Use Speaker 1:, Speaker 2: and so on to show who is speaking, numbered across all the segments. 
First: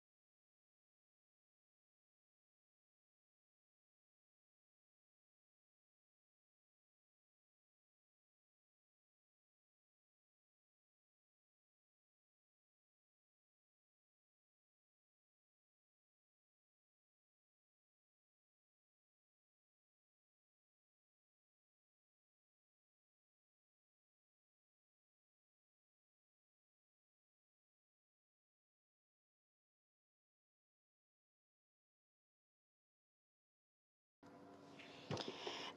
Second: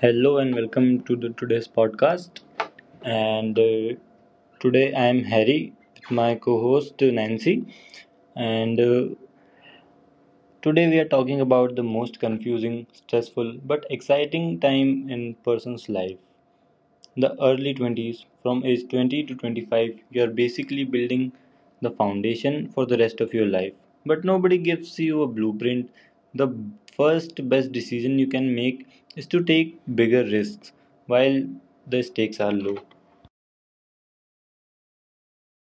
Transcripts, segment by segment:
Speaker 1: Hello and welcome to the today's podcast. And Today I am Harry with my co-host, Nancy. And Today we are talking about the most confusing, stressful, but exciting time in person's life, the early 20s. From age 20 to 25, you're basically building the foundation for the rest of your life. But nobody gives you a blueprint. The first best decision you can make is to take bigger risks while the stakes are low.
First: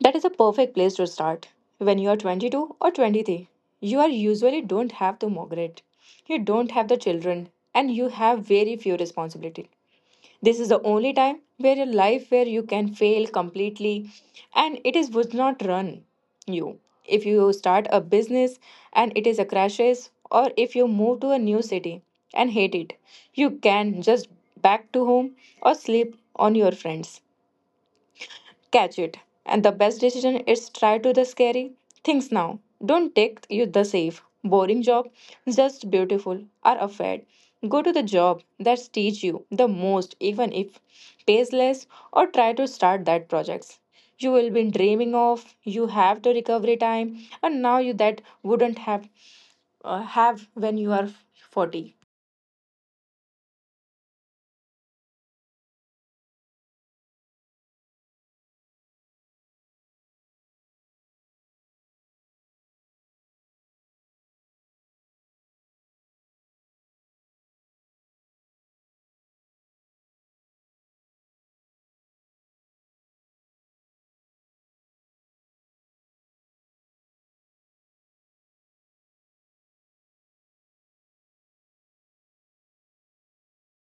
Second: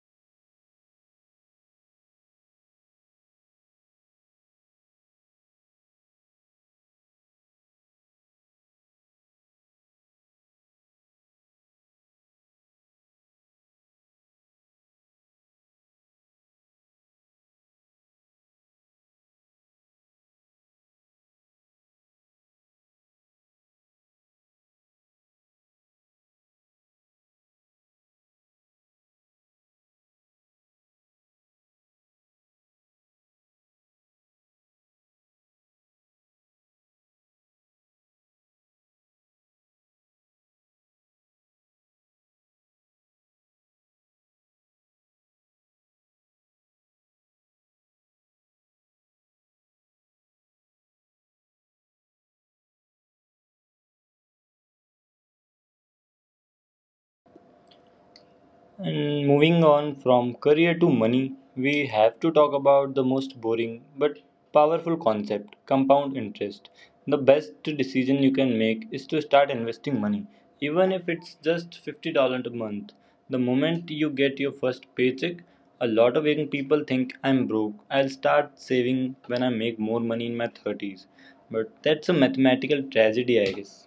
Speaker 2: That is a perfect place to start. When you are 22 or 23, you are usually don't have the mortgage, you don't have the children, and you have very few responsibility. This is the only time where your life where you can fail completely, and it is would not run you. If you start a business and it is a crashes, or if you move to a new city and hate it, you can just back to home or sleep on your friends catch it. And the best decision is try to the scary things now. Don't take you the safe, boring job, just beautiful or afraid. Go to the job that teach you the most, even if pays less, or try to start that projects you will be dreaming of. You have the recovery time, and now you that wouldn't have when you are 40.
Speaker 1: And moving on from career to money, we have to talk about the most boring but powerful concept, compound interest. The best decision you can make is to start investing money, even if it's just $50 a month. The moment you get your first paycheck, a lot of young people think I'm broke. I'll start saving when I make more money in my 30s. But that's a mathematical tragedy, I guess.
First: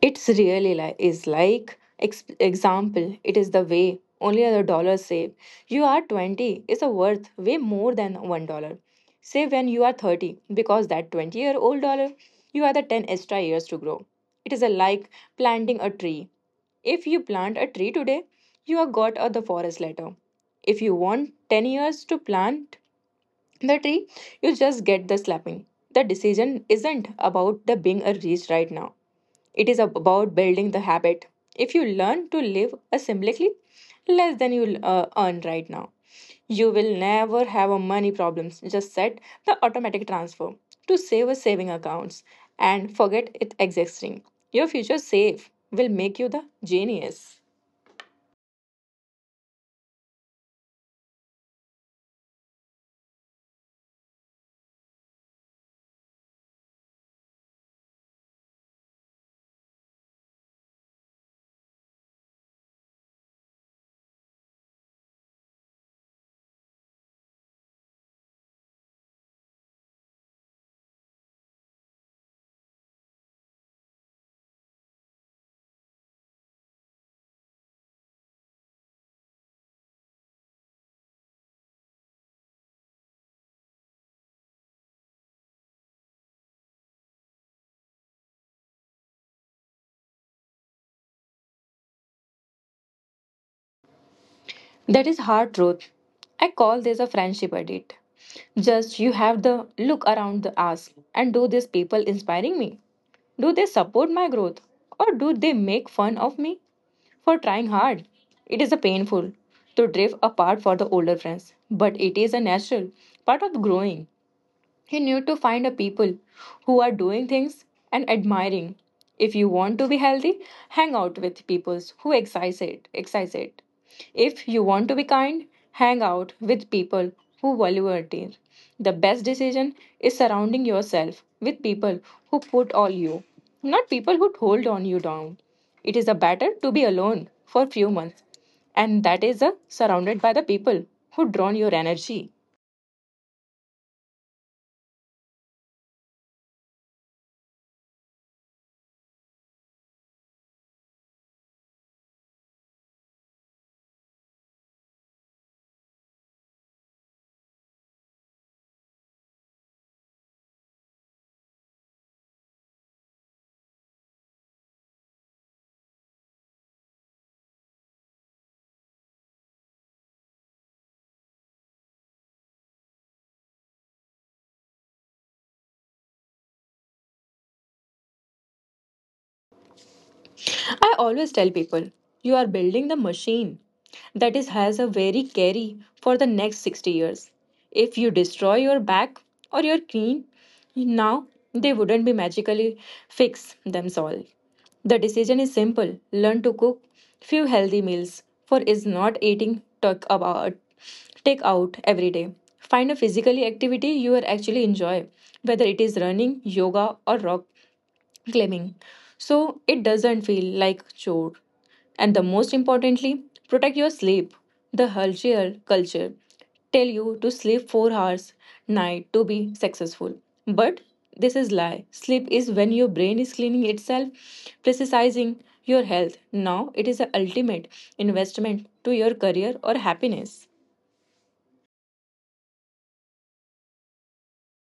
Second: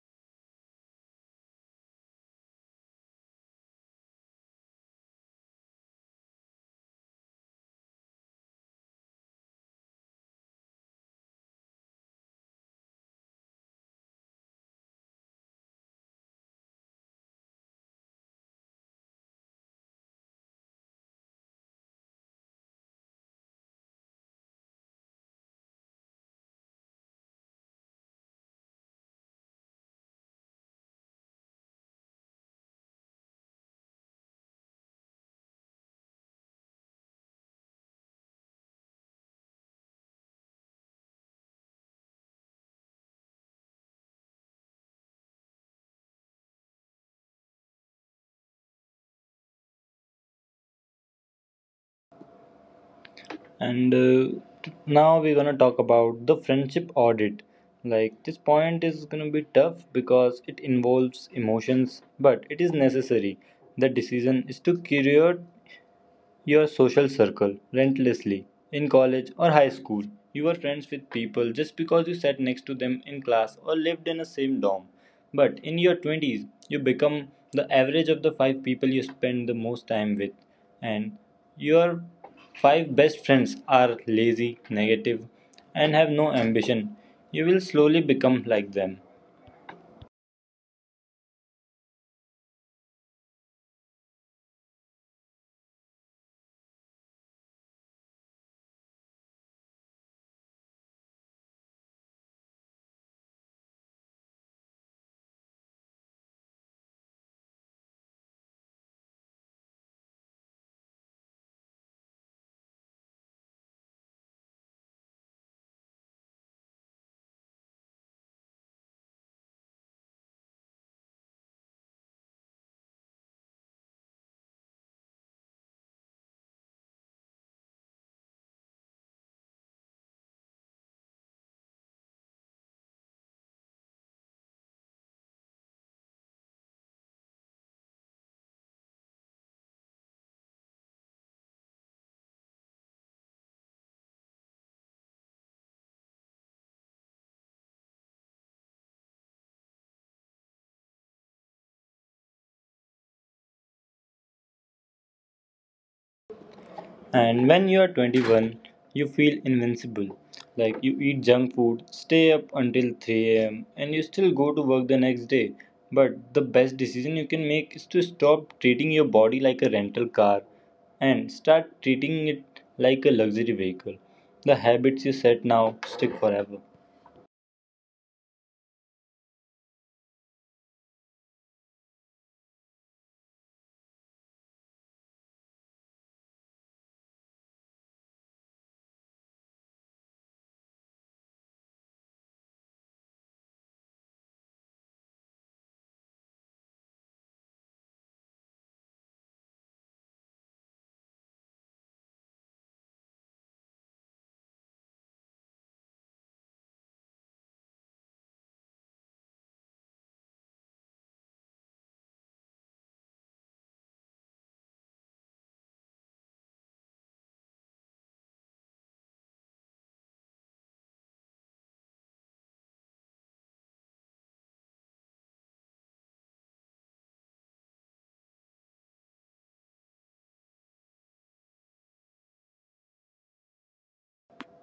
Speaker 2: It's really like is like example. It is the way only other dollar save. You are 20 is a worth way more than $1. Save when you are 30 because that 20 year old dollar you are the ten extra years to grow. It is a like planting a tree. If you plant a tree today, you are got a the forest later. If you want 10 years to plant the tree, you just get the slapping. The decision isn't about the being a rich right now. It is about building the habit. If you learn to live asymbolically less than you earn right now, you will never have a money problems. Just set the automatic transfer to save a saving accounts and forget it existing. Your future save will make you the genius.
Speaker 1: And Now we're gonna talk about the friendship audit. Like, this point is gonna be tough because it involves emotions, but it is necessary. The decision is to curate your social circle relentlessly. In college or high school, you were friends with people just because you sat next to them in class or lived in the same dorm. But in your 20s, you become the average of the five people you spend the most time with, and your five best friends are lazy, negative, and have no ambition. You will slowly become like them.
Speaker 2: That is hard truth. I call this a friendship audit. Just you have the look around the ask and do these people inspiring me? Do they support my growth? Or do they make fun of me for trying hard? It is a painful to drift apart for the older friends, but it is a natural part of growing. You need to find a people who are doing things and admiring. If you want to be healthy, hang out with people who exercise it, exercise it. If you want to be kind, hang out with people who value it. The best decision is surrounding yourself with people who put all you, not people who hold on you down. It is a better to be alone for few months, and that is a surrounded by the people who drain your energy.
Speaker 1: And when you are 21, you feel invincible. Like, you eat junk food, stay up until 3 a.m., and you still go to work the next day. But the best decision you can make is to stop treating your body like a rental car and start treating it like a luxury vehicle. The habits you set now stick forever.
Speaker 2: I always tell people, you are building the machine that is has a very carry for the next 60 years. If you destroy your back or your knee now, they wouldn't be magically fix themselves. The decision is simple. Learn to cook few healthy meals for is not eating talk about take out every day. Find a physically activity you are actually enjoy, whether it is running, yoga or rock claiming. So it doesn't feel like chore. And the most importantly, protect your sleep. The Hershey culture tell you to sleep 4 hours night to be successful. But this is lie. Sleep is when your brain is cleaning itself, precising your health. Now it is the ultimate investment to your career or happiness.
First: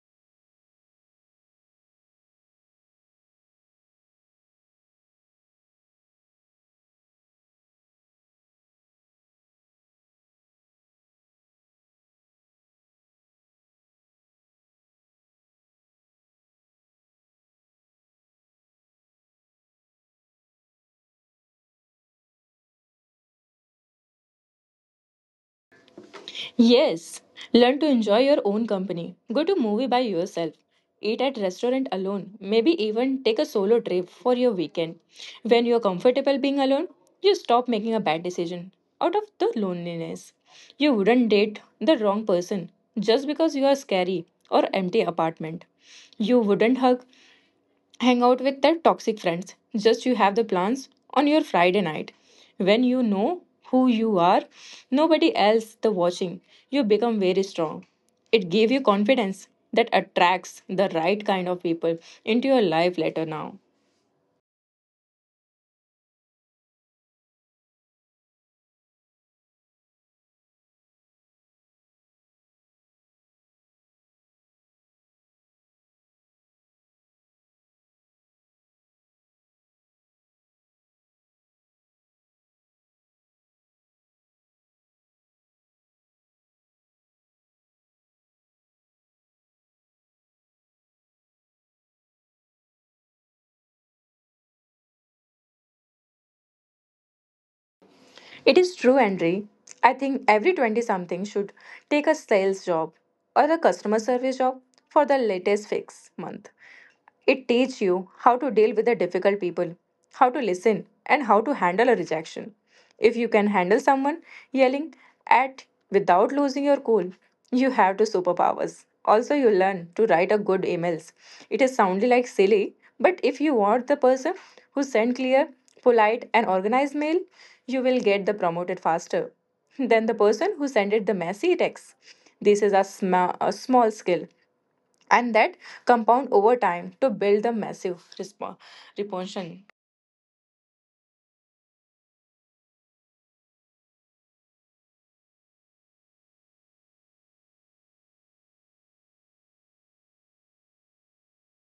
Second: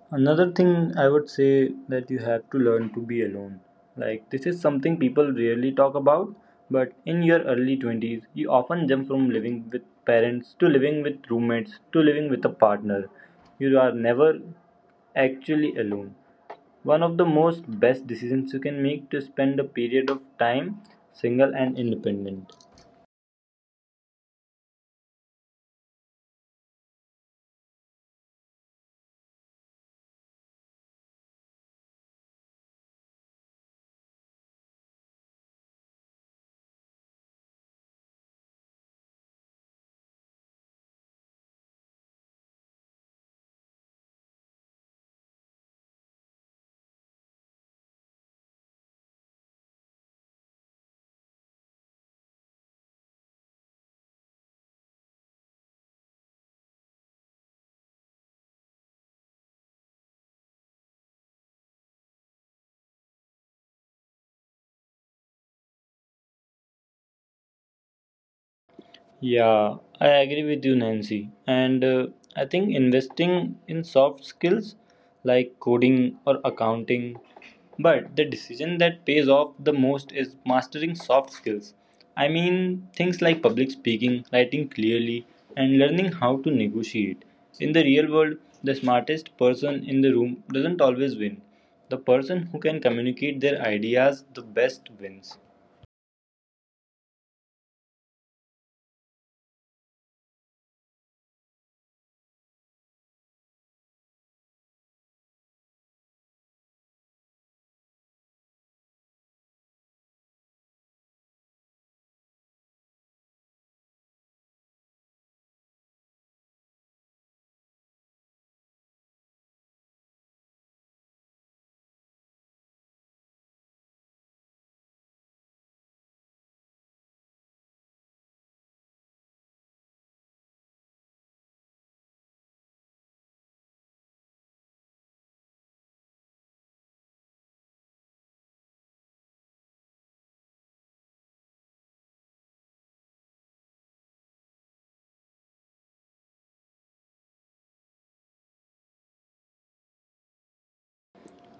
Speaker 1: Another thing I would say that you have to learn to be alone. Like, this is something people rarely talk about, but in your early 20s, you often jump from living with parents to living with roommates to living with a partner. You are never actually alone. One of the most best decisions you can make to spend a period of time single and independent.
Speaker 2: Yes, learn to enjoy your own company. Go to movie by yourself. Eat at restaurant alone. Maybe even take a solo trip for your weekend. When you're comfortable being alone, you stop making a bad decision out of the loneliness. You wouldn't date the wrong person just because you are scary or empty apartment. You wouldn't hug hang out with their toxic friends. Just you have the plans on your Friday night. When you know who you are, nobody else the watching, you become very strong. It gave you confidence that attracts the right kind of people into your life later now.
Speaker 1: Yeah, I agree with you, Nancy. And I think investing in soft skills like coding or accounting, but the decision that pays off the most is mastering soft skills. I mean, things like public speaking, writing clearly, and learning how to negotiate. In the real world, the smartest person in the room doesn't always win. The person who can communicate their ideas the best wins.
Speaker 2: It is true, Andre. I think every 20 something should take a sales job or a customer service job for the latest fix month. It teaches you how to deal with the difficult people, how to listen, and how to handle a rejection. If you can handle someone yelling at without losing your cool, you have the superpowers. Also, you learn to write a good emails. It is soundly like silly, but if you want the person who sent clear, polite, and organized mail, you will get the promoted faster than the person who sent it the messy text. This is a small skill and that compound over time to build the massive reponsion.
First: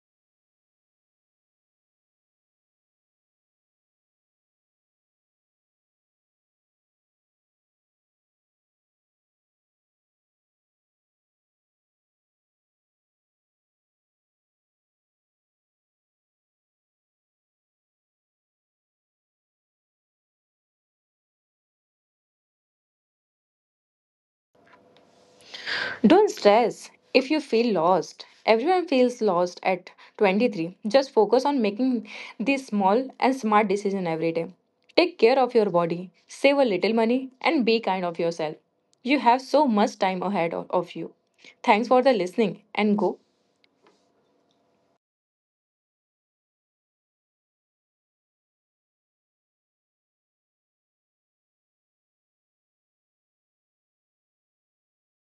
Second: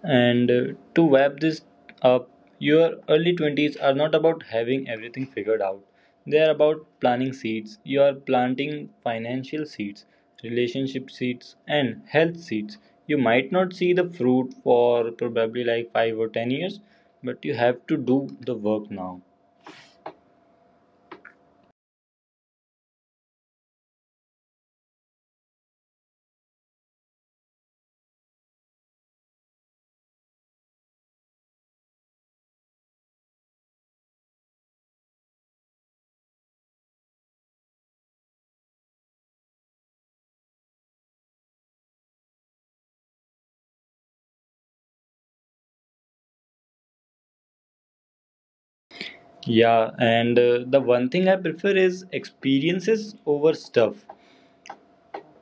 Speaker 1: And To wrap this up, your early 20s are not about having everything figured out. They are about planting seeds. You are planting financial seeds, relationship seeds, and health seeds. You might not see the fruit for probably like 5 or 10 years, but you have to do the work now.
Speaker 2: Don't stress if you feel lost. Everyone feels lost at 23. Just focus on making these small and smart decisions every day. Take care of your body, save a little money, and be kind of yourself. You have so much time ahead of you. Thanks for the listening and go.
Speaker 1: Yeah, and the one thing I prefer is experiences over stuff.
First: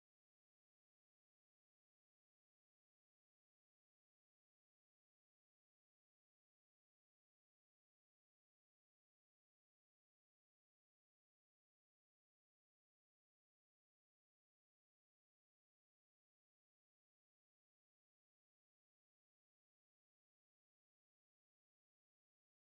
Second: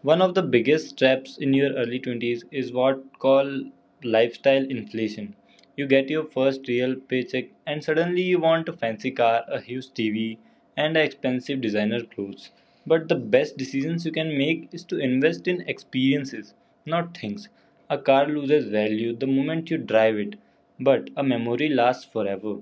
Speaker 1: One of the biggest traps in your early 20s is what call lifestyle inflation. You get your first real paycheck and suddenly you want a fancy car, a huge TV, and expensive designer clothes. But the best decisions you can make is to invest in experiences, not things. A car loses value the moment you drive it, but a memory lasts forever.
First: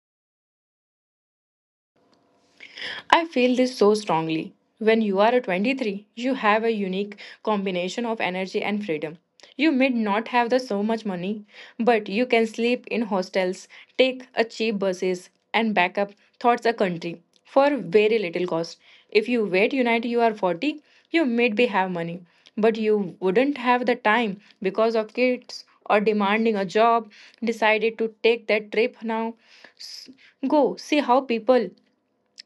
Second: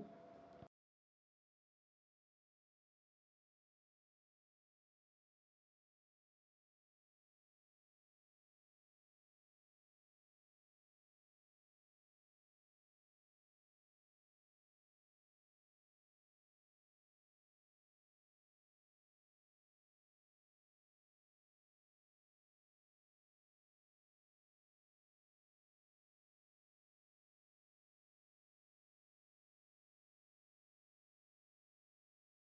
Speaker 2: I feel this so strongly. When you are 23, you have a unique combination of energy and freedom. You may not have the so much money, but you can sleep in hostels, take a cheap buses, and back up towards a country for very little cost. If you wait unite you are 40, you might be have money, but you wouldn't have the time because of kids or demanding a job. Decided to take that trip now. S- Go see how people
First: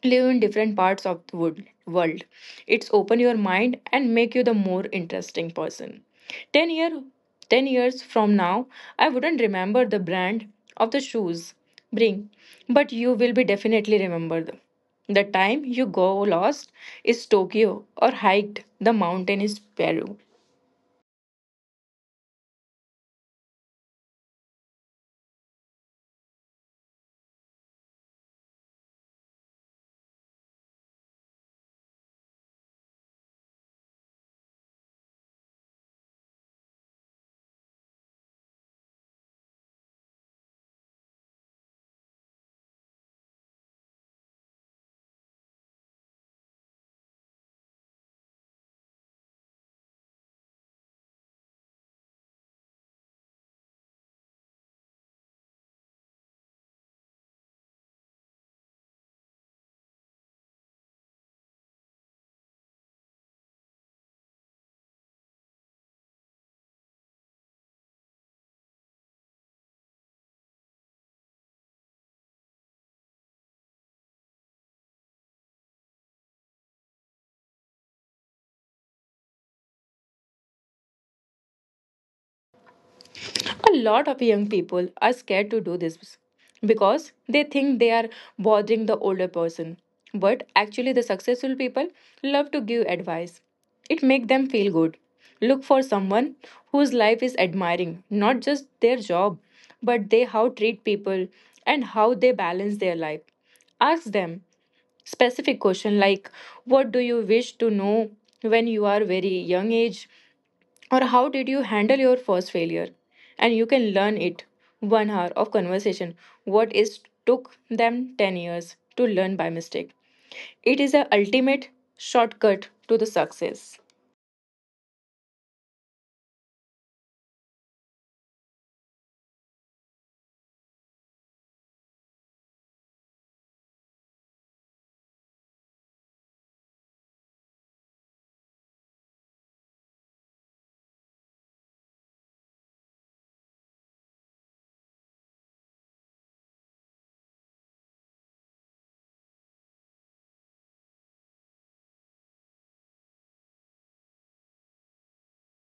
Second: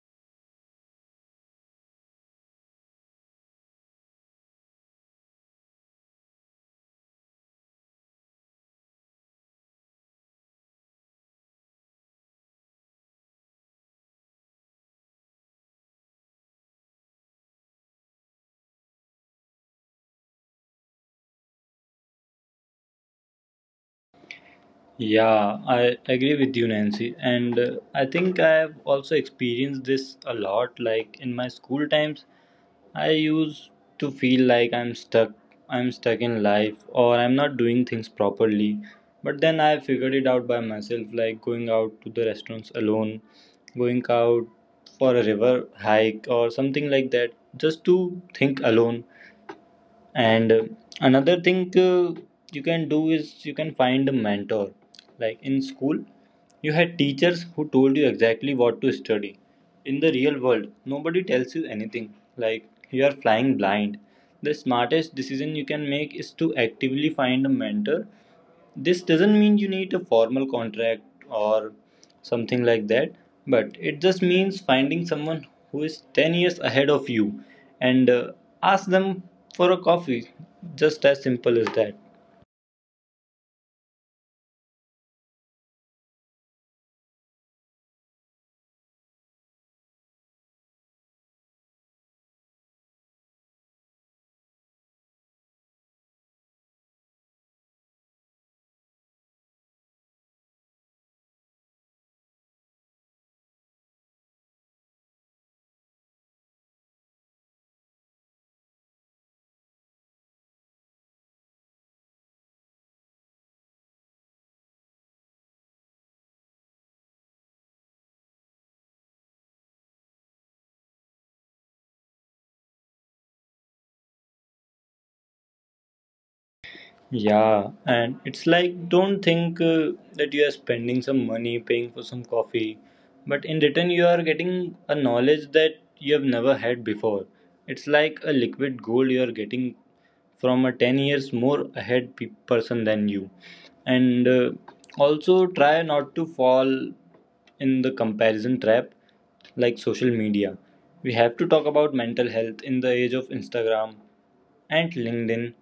Speaker 2: live in different parts of the world. It's open your mind and make you the more interesting person. 10 year 10 years from now, I wouldn't remember the brand of the shoes bring, but you will be definitely remember the time you go lost is Tokyo or hiked the mountain is Peru.
Speaker 1: Yeah, I agree with you, Nancy. And I think I have also experienced this a lot. Like, in my school times, I used to feel like I'm stuck in life, or I'm not doing things properly. But then I figured it out by myself, like going out to the restaurants alone, going out for a river hike, or something like that, just to think alone. And Another thing, you can do is you can find a mentor. Like, in school you had teachers who told you exactly what to study. In the real world, nobody tells you anything. Like, you are flying blind. The smartest decision you can make is to actively find a mentor. This doesn't mean you need a formal contract or something like that, but it just means finding someone who is 10 years ahead of you, and ask them for a coffee, just as simple as that.
Speaker 2: A lot of young people are scared to do this because they think they are bothering the older person. But actually, the successful people love to give advice. It makes them feel good. Look for someone whose life is admiring, not just their job, but they how treat people and how they balance their life. Ask them specific question like what do you wish to know when you are very young age, or how did you handle your first failure, and you can learn it 1 hour of conversation what is took them 10 years to learn by mistake. It is the ultimate shortcut to the success.
Speaker 1: Yeah, and it's like, don't think that you are spending some money paying for some coffee, but in return, you are getting a knowledge that you have never had before. It's like a liquid gold you are getting from a 10 years more ahead person than you. And Also, try not to fall in the comparison trap, like social media. We have to talk about mental health in the age of Instagram and LinkedIn.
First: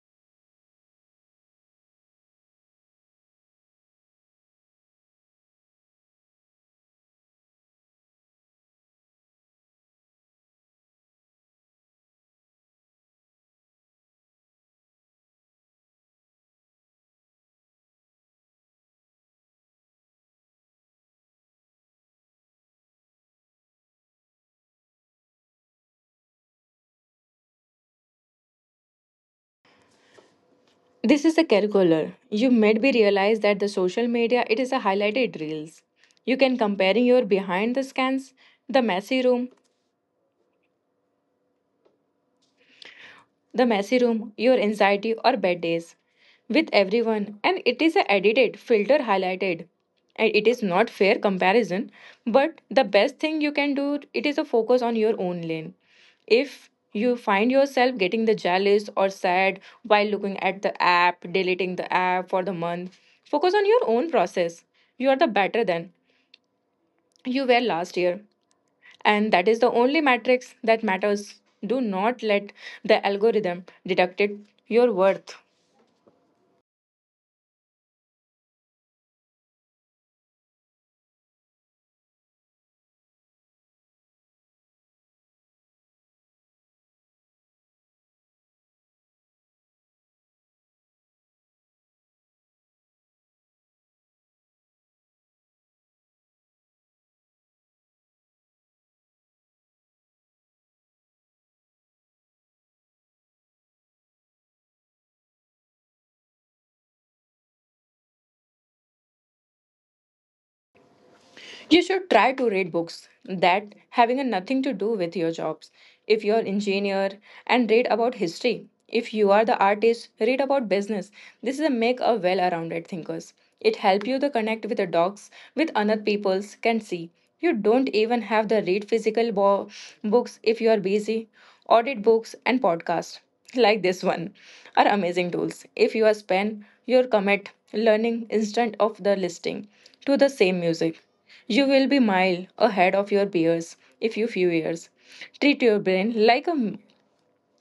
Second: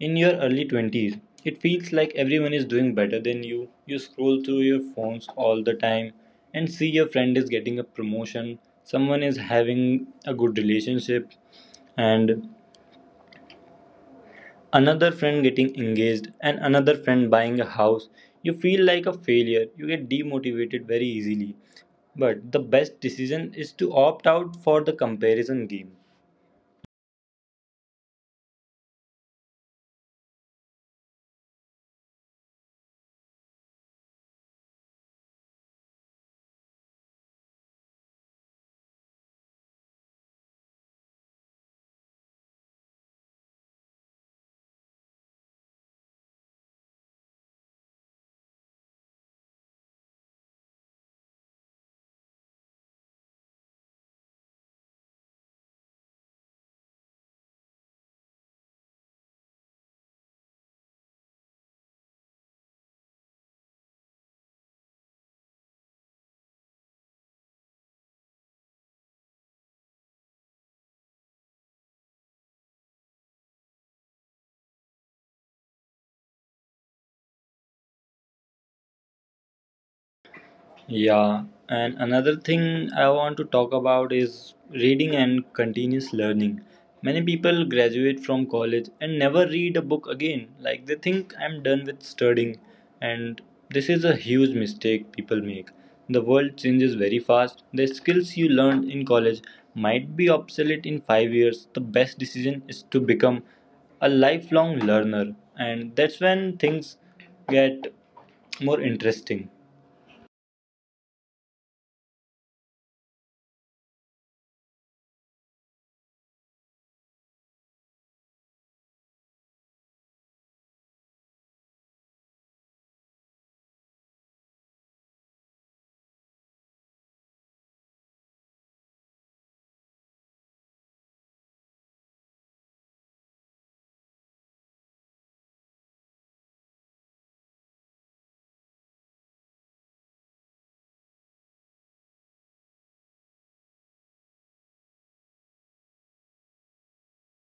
Speaker 1: In your early 20s, it feels like everyone is doing better than you. You scroll through your phones all the time and see your friend is getting a promotion, someone is having a good relationship, and another friend getting engaged, and another friend buying a house. You feel like a failure. You get demotivated very easily. But the best decision is to opt out for the comparison game.
Speaker 2: This is the curricular you made me realize that the social media it is a highlighted reels you can comparing your behind the scans, the messy room the messy room, your anxiety, or bad days with everyone, and it is a edited, filter highlighted. And it is not fair comparison, but the best thing you can do it is a focus on your own lane. If you find yourself getting the jealous or sad while looking at the app, deleting the app for the month, focus on your own process. You are the better than you were last year, and that is the only matrix that matters. Do not let the algorithm deduct it your worth.
Speaker 1: Yeah, and another thing I want to talk about is reading and continuous learning. Many people graduate from college and never read a book again. Like, they think I'm done with studying, and this is a huge mistake people make. The world changes very fast. The skills you learned in college might be obsolete in 5 years. The best decision is to become a lifelong learner, and that's when things get more interesting.
Speaker 2: You should try to read books that having a nothing to do with your jobs. If you're engineer and read about history. If you are the artist, read about business. This is a make a well-rounded thinkers. It help you to connect with the dogs with other people's can see. You don't even have the read physical books if you are busy. Audit books and podcasts like this one are amazing tools. If you are spend your commit learning instead of the listening to the same music, you will be mile ahead of your peers if you few years. Treat your brain like a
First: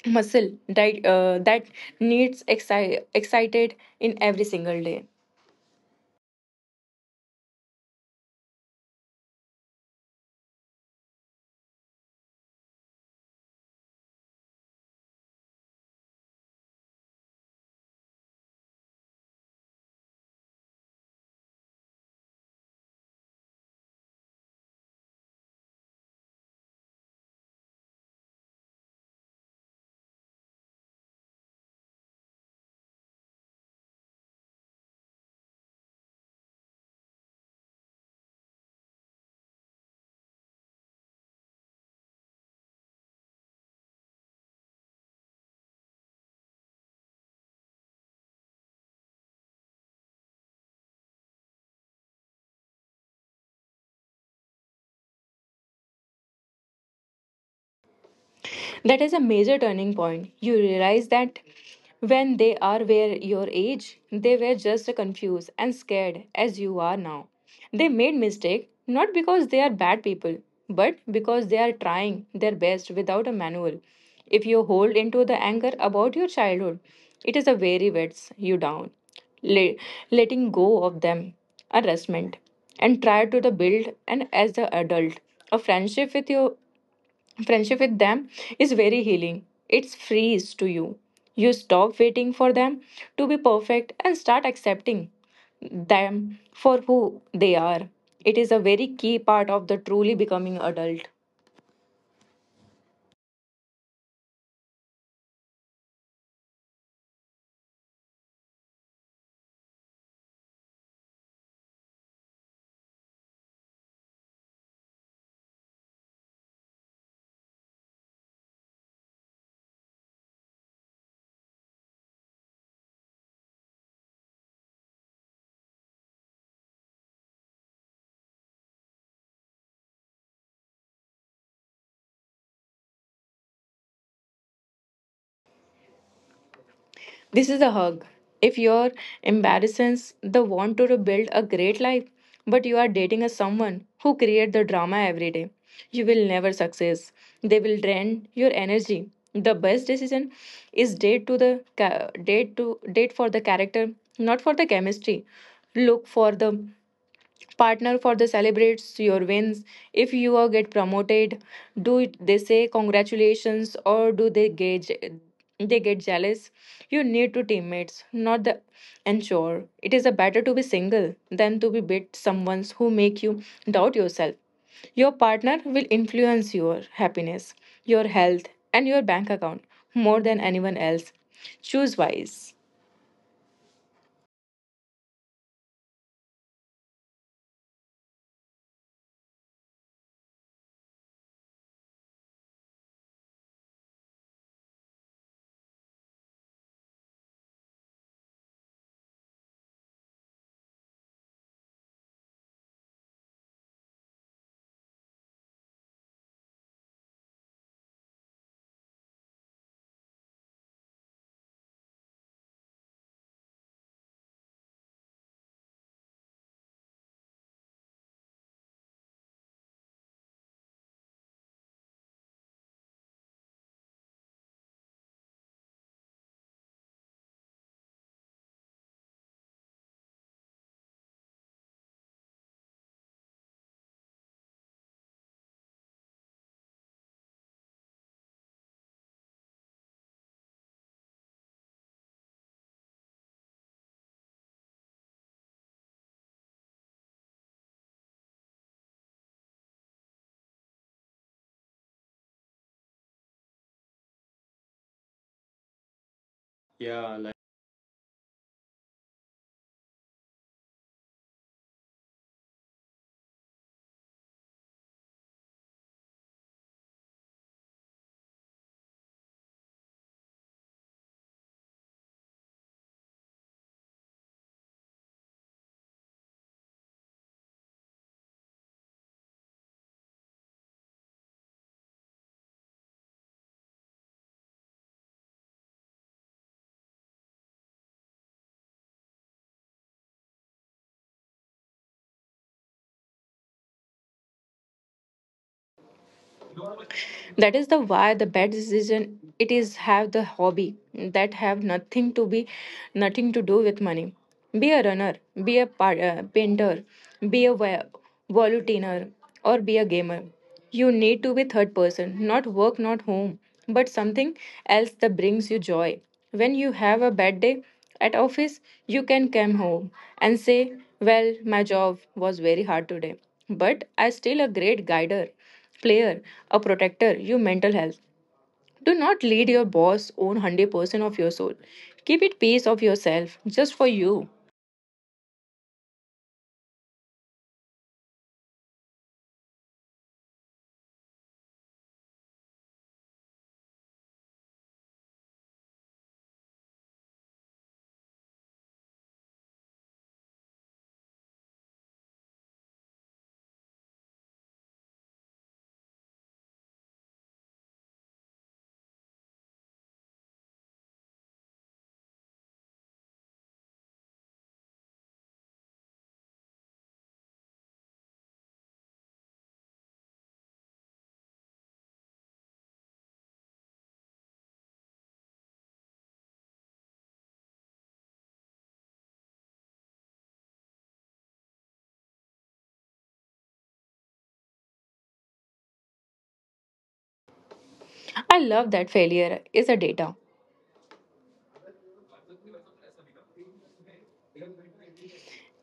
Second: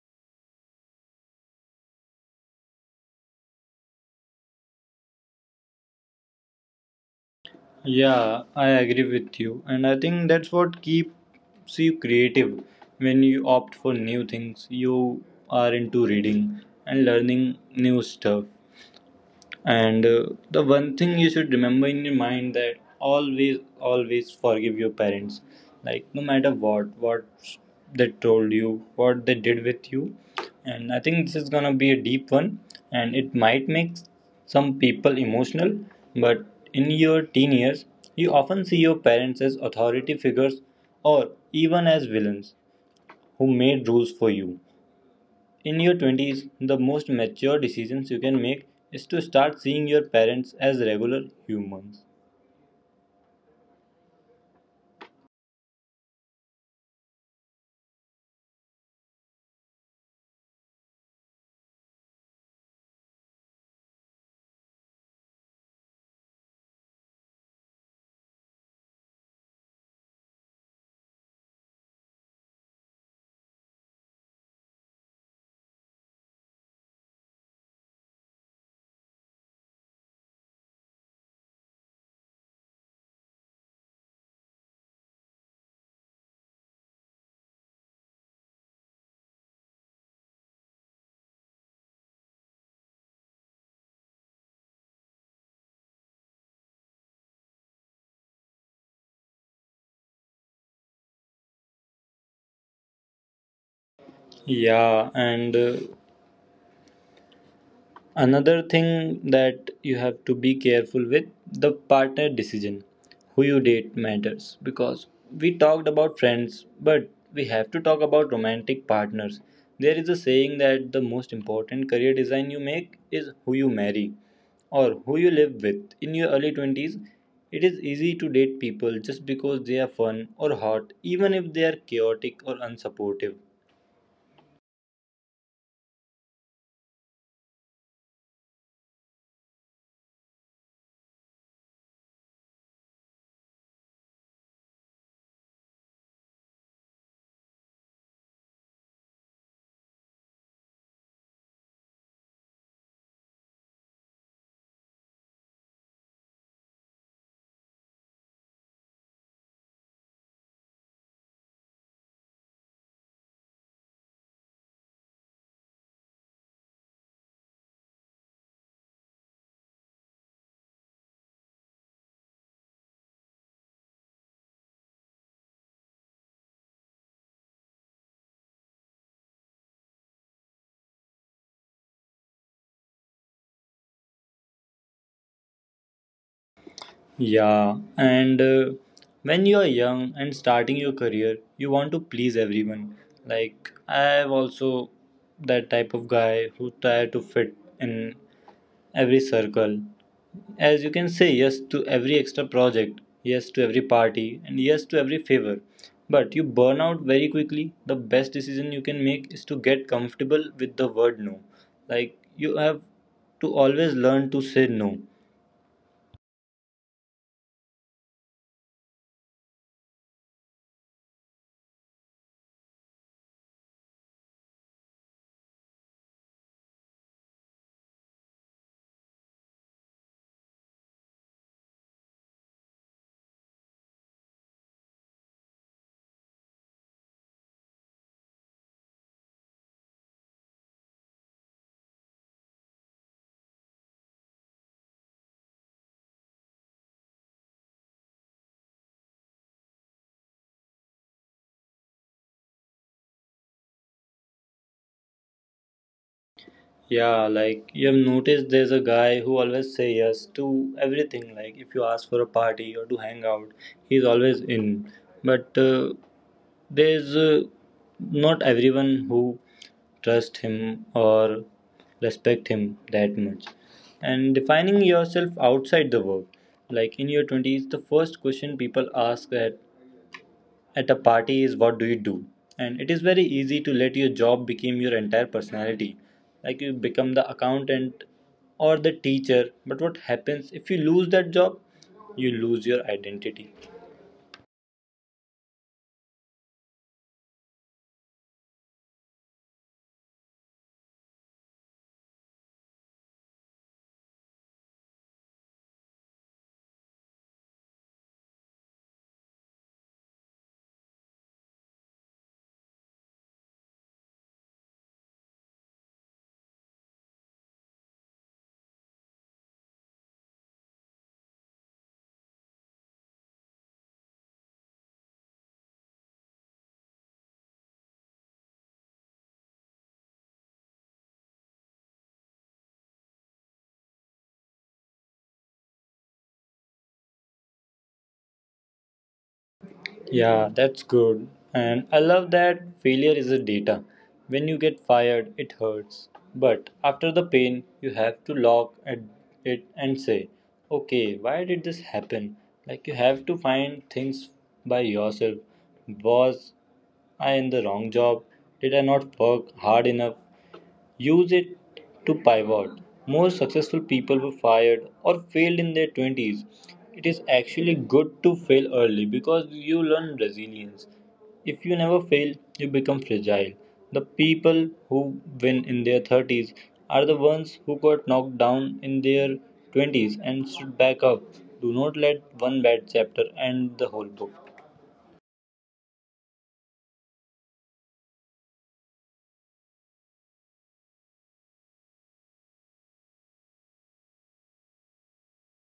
Speaker 2: muscle that needs excited in every single day.
Speaker 1: Yeah, I agree with you, and I think that's what keeps you creative. When you opt for new things, you are into reading and learning new stuff. And The one thing you should remember in your mind that always, always forgive your parents. Like, no matter what, they told you, what they did with you. And I think this is gonna be a deep one, and it might make some people emotional. But in your teen years, you often see your parents as authority figures or even as villains who made rules for you. In your 20s, the most mature decisions you can make is to start seeing your parents as regular humans.
Speaker 2: That is a major turning point. You realize that when they are were your age, they were just confused and scared as you are now. They made mistake not because they are bad people, but because they are trying their best without a manual. If you hold into the anger about your childhood, it is a very wets you down. Le- letting go of them, a restment, and try to the build and as the adult a friendship with them is very healing. It's frees to you. You stop waiting for them to be perfect and start accepting them for who they are. It is a very key part of the truly becoming adult.
Speaker 1: Yeah, and another thing that you have to be careful with, the partner decision. Who you date matters, because we talked about friends, but we have to talk about romantic partners. There is a saying that the most important career design you make is who you marry or who you live with. In your early 20s, it is easy to date people just because they are fun or hot, even if they are chaotic or unsupportive.
Speaker 2: This is a hug. If your embarrassance the want to build a great life, but you are dating a someone who create the drama every day, you will never success. They will drain your energy. The best decision is date to the ca- date to date for the character, not for the chemistry. Look for the partner for the celebrates your wins. If you are get promoted, they say congratulations, or do they gauge they get jealous. You need to teammates, not the ensure. It is a better to be single than to be with someone who make you doubt yourself. Your partner will influence your happiness, your health, and your bank account more than anyone else. Choose wise.
Speaker 1: Yeah, and when you are young and starting your career, you want to please everyone. Like, I'm also that type of guy who try to fit in every circle. As you can say yes to every extra project, yes to every party, and yes to every favor. But you burn out very quickly. The best decision you can make is to get comfortable with the word no. Like, you have to always learn to say no.
Speaker 2: Yeah,
Speaker 1: Yeah, like, you have noticed there's a guy who always say yes to everything. Like, if you ask for a party or to hang out, he's always in. But there's Not everyone who trust him or respect him that much. And defining yourself outside the work. Like, in your 20s, the first question people ask that at a party is what do you do, and it is very easy to let your job become your entire personality. Like, you become the accountant or the teacher. But what happens if you lose that job? You lose your identity.
Speaker 2: that is the why the bad decision it is have the hobby that have nothing to do with money. Be a runner, be a painter, be a volunteer, or be a gamer. You need to be third person, not work, not home, but something else that brings you joy. When you have a bad day at office, you can come home and say, well, my job was very hard today, but I still a great guider player, a protector, your mental health. Do not lead your boss own 100% of your soul. Keep it piece of yourself just for you.
Speaker 1: Yeah, that's good. And I love that failure is a data. When you get fired, it hurts. But after the pain, you have to look at it and say, okay, why did this happen? Like, you have to find things by yourself. Was I in the wrong job? Did I not work hard enough? Use it to pivot. Most successful people were fired or failed in their 20s. It is actually good to fail early because you learn resilience. If you never fail, you become fragile. The people who win in their 30s are the ones who got knocked down in their 20s and stood back up. Do not let one bad chapter end the whole book.
Speaker 2: I love that failure is a data.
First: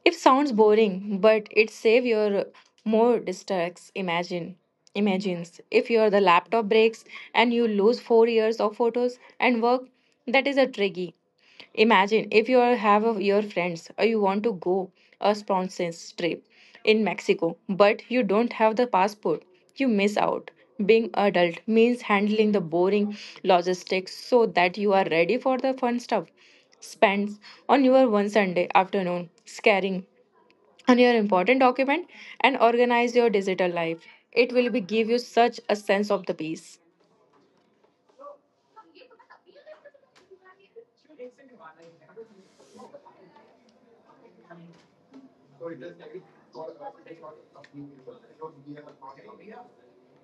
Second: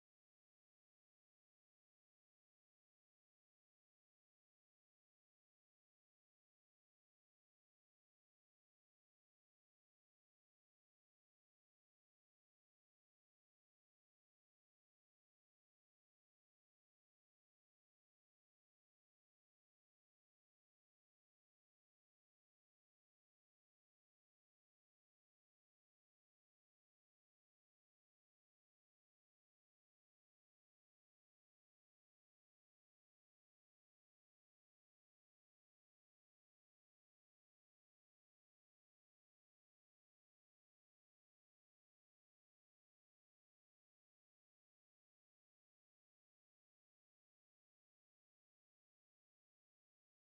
Speaker 2: It sounds boring, but it save your more distracts. Imagines if your the laptop breaks and you lose 4 years of photos and work. That is a tricky. Imagine if your friends or you want to go a sponsor's trip in Mexico, but you don't have the passport. You miss out. Being adult means handling the boring logistics so that you are ready for the fun stuff spends on your one Sunday afternoon scaring on your important document and organize your digital life. It will be give you such a sense of the peace.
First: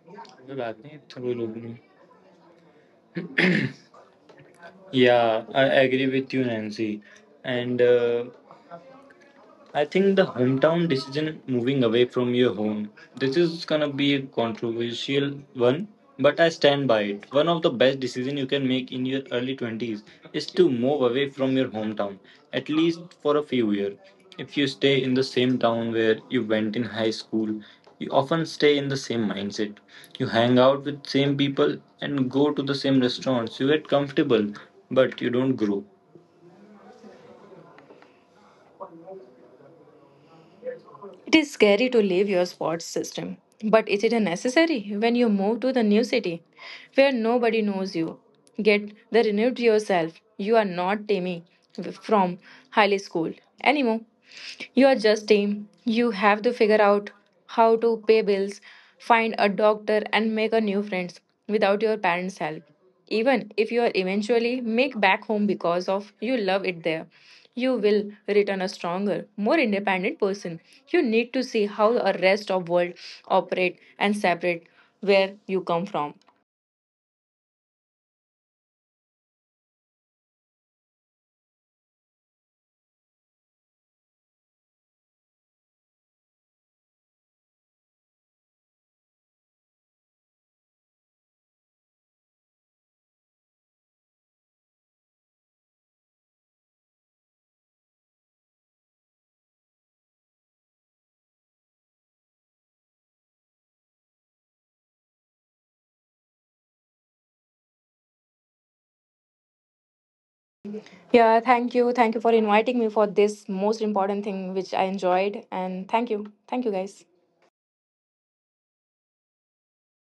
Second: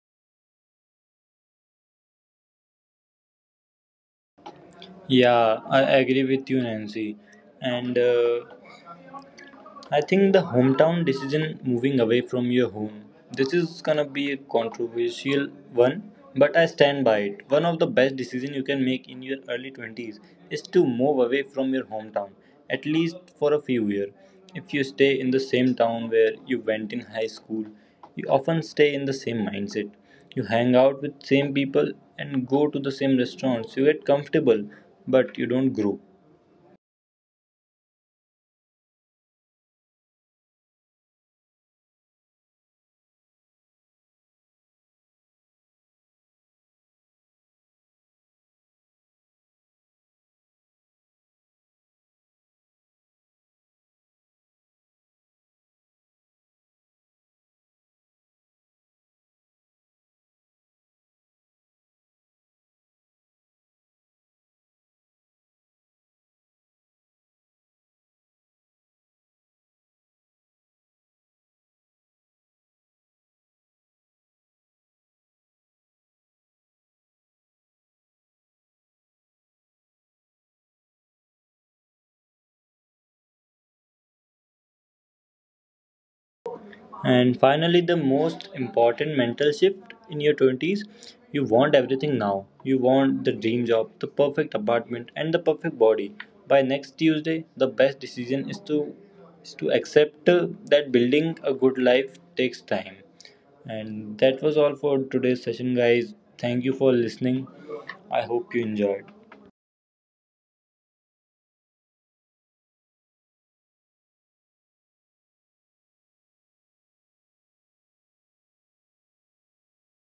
Speaker 2: कोई बात नहीं through लोग में। Yeah,
Speaker 1: Yeah,
Speaker 2: I
Speaker 1: I
Speaker 2: agree
Speaker 1: agree
Speaker 2: with you,
Speaker 1: with you,
Speaker 2: Nancy.
Speaker 1: Nancy.
Speaker 2: And
Speaker 1: And
Speaker 2: uh, I
Speaker 1: I
Speaker 2: think the
Speaker 1: think the
Speaker 2: hometown
Speaker 1: hometown
Speaker 2: decision
Speaker 1: decision,
Speaker 2: moving
Speaker 1: moving
Speaker 2: away
Speaker 1: away
Speaker 2: from
Speaker 1: from
Speaker 2: your
Speaker 1: your
Speaker 2: home.
Speaker 1: home.
Speaker 2: This
Speaker 1: This
Speaker 2: is
Speaker 1: is
Speaker 2: gonna
Speaker 1: gonna
Speaker 2: be a
Speaker 1: be a
Speaker 2: controversial
Speaker 1: controversial
Speaker 2: one,
Speaker 1: one,
Speaker 2: but I
Speaker 1: but I
Speaker 2: stand by
Speaker 1: stand by
Speaker 2: it.
Speaker 1: it.
Speaker 2: One of
Speaker 1: One
Speaker 2: the
Speaker 1: of the
Speaker 2: best
Speaker 1: best
Speaker 2: decisions you
Speaker 1: decisions you
Speaker 2: can
Speaker 1: can
Speaker 2: make in
Speaker 1: make in
Speaker 2: your
Speaker 1: your
Speaker 2: early
Speaker 1: early
Speaker 2: 20s
Speaker 1: 20s
Speaker 2: is
Speaker 1: is
Speaker 2: to
Speaker 1: to
Speaker 2: move
Speaker 1: move
Speaker 2: away
Speaker 1: away
Speaker 2: from your
Speaker 1: from your
Speaker 2: hometown,
Speaker 1: hometown,
Speaker 2: at
Speaker 1: at
Speaker 2: least
Speaker 1: least
Speaker 2: for a
Speaker 1: for a
Speaker 2: few
Speaker 1: few
Speaker 2: years.
Speaker 1: years.
Speaker 2: If you
Speaker 1: If you
Speaker 2: stay
Speaker 1: stay
Speaker 2: in the
Speaker 1: in the
Speaker 2: same
Speaker 1: same
Speaker 2: town
Speaker 1: town
Speaker 2: where
Speaker 1: where
Speaker 2: you
Speaker 1: you
Speaker 2: went in
Speaker 1: went in
Speaker 2: high
Speaker 1: high
Speaker 2: school,
Speaker 1: school,
Speaker 2: you
Speaker 1: you
Speaker 2: often
Speaker 1: often
Speaker 2: stay in
Speaker 1: stay
Speaker 2: the
Speaker 1: in the
Speaker 2: same
Speaker 1: same
Speaker 2: mindset.
Speaker 1: mindset.
Speaker 2: You
Speaker 1: You
Speaker 2: hang
Speaker 1: hang
Speaker 2: out
Speaker 1: out
Speaker 2: with
Speaker 1: with
Speaker 2: same
Speaker 1: same
Speaker 2: people
Speaker 1: people
Speaker 2: and
Speaker 1: and
Speaker 2: go to
Speaker 1: go
Speaker 2: the
Speaker 1: to the
Speaker 2: same
Speaker 1: same
Speaker 2: restaurants. You
Speaker 1: restaurants. You
Speaker 2: get
Speaker 1: get
Speaker 2: comfortable,
Speaker 1: comfortable,
Speaker 2: but you
Speaker 1: but you
Speaker 2: don't
Speaker 1: don't
Speaker 2: grow.
Speaker 1: grow.
Speaker 2: It is scary to leave your sports system, but is it necessary when you move to the new city where nobody knows you? Get the renewed yourself. You are not Tammy from high school anymore. You are just team. You have to figure out how to pay bills, find a doctor, and make a new friends without your parents' help. Even if you are eventually make back home because of you love it there, you will return a stronger, more independent person. You need to see how the rest of world operate and separate where you come from.
Speaker 1: And finally, the most important mental shift in your 20s. You want everything now. You want the dream job, the perfect apartment, and the perfect body. By next Tuesday, the best decision is to accept that building a good life takes time. And that was all for today's session, guys. Thank you for listening. I hope you enjoyed.
Speaker 2: Yeah, thank you. Thank you for inviting me for this most important thing which I enjoyed and thank you. Thank you guys.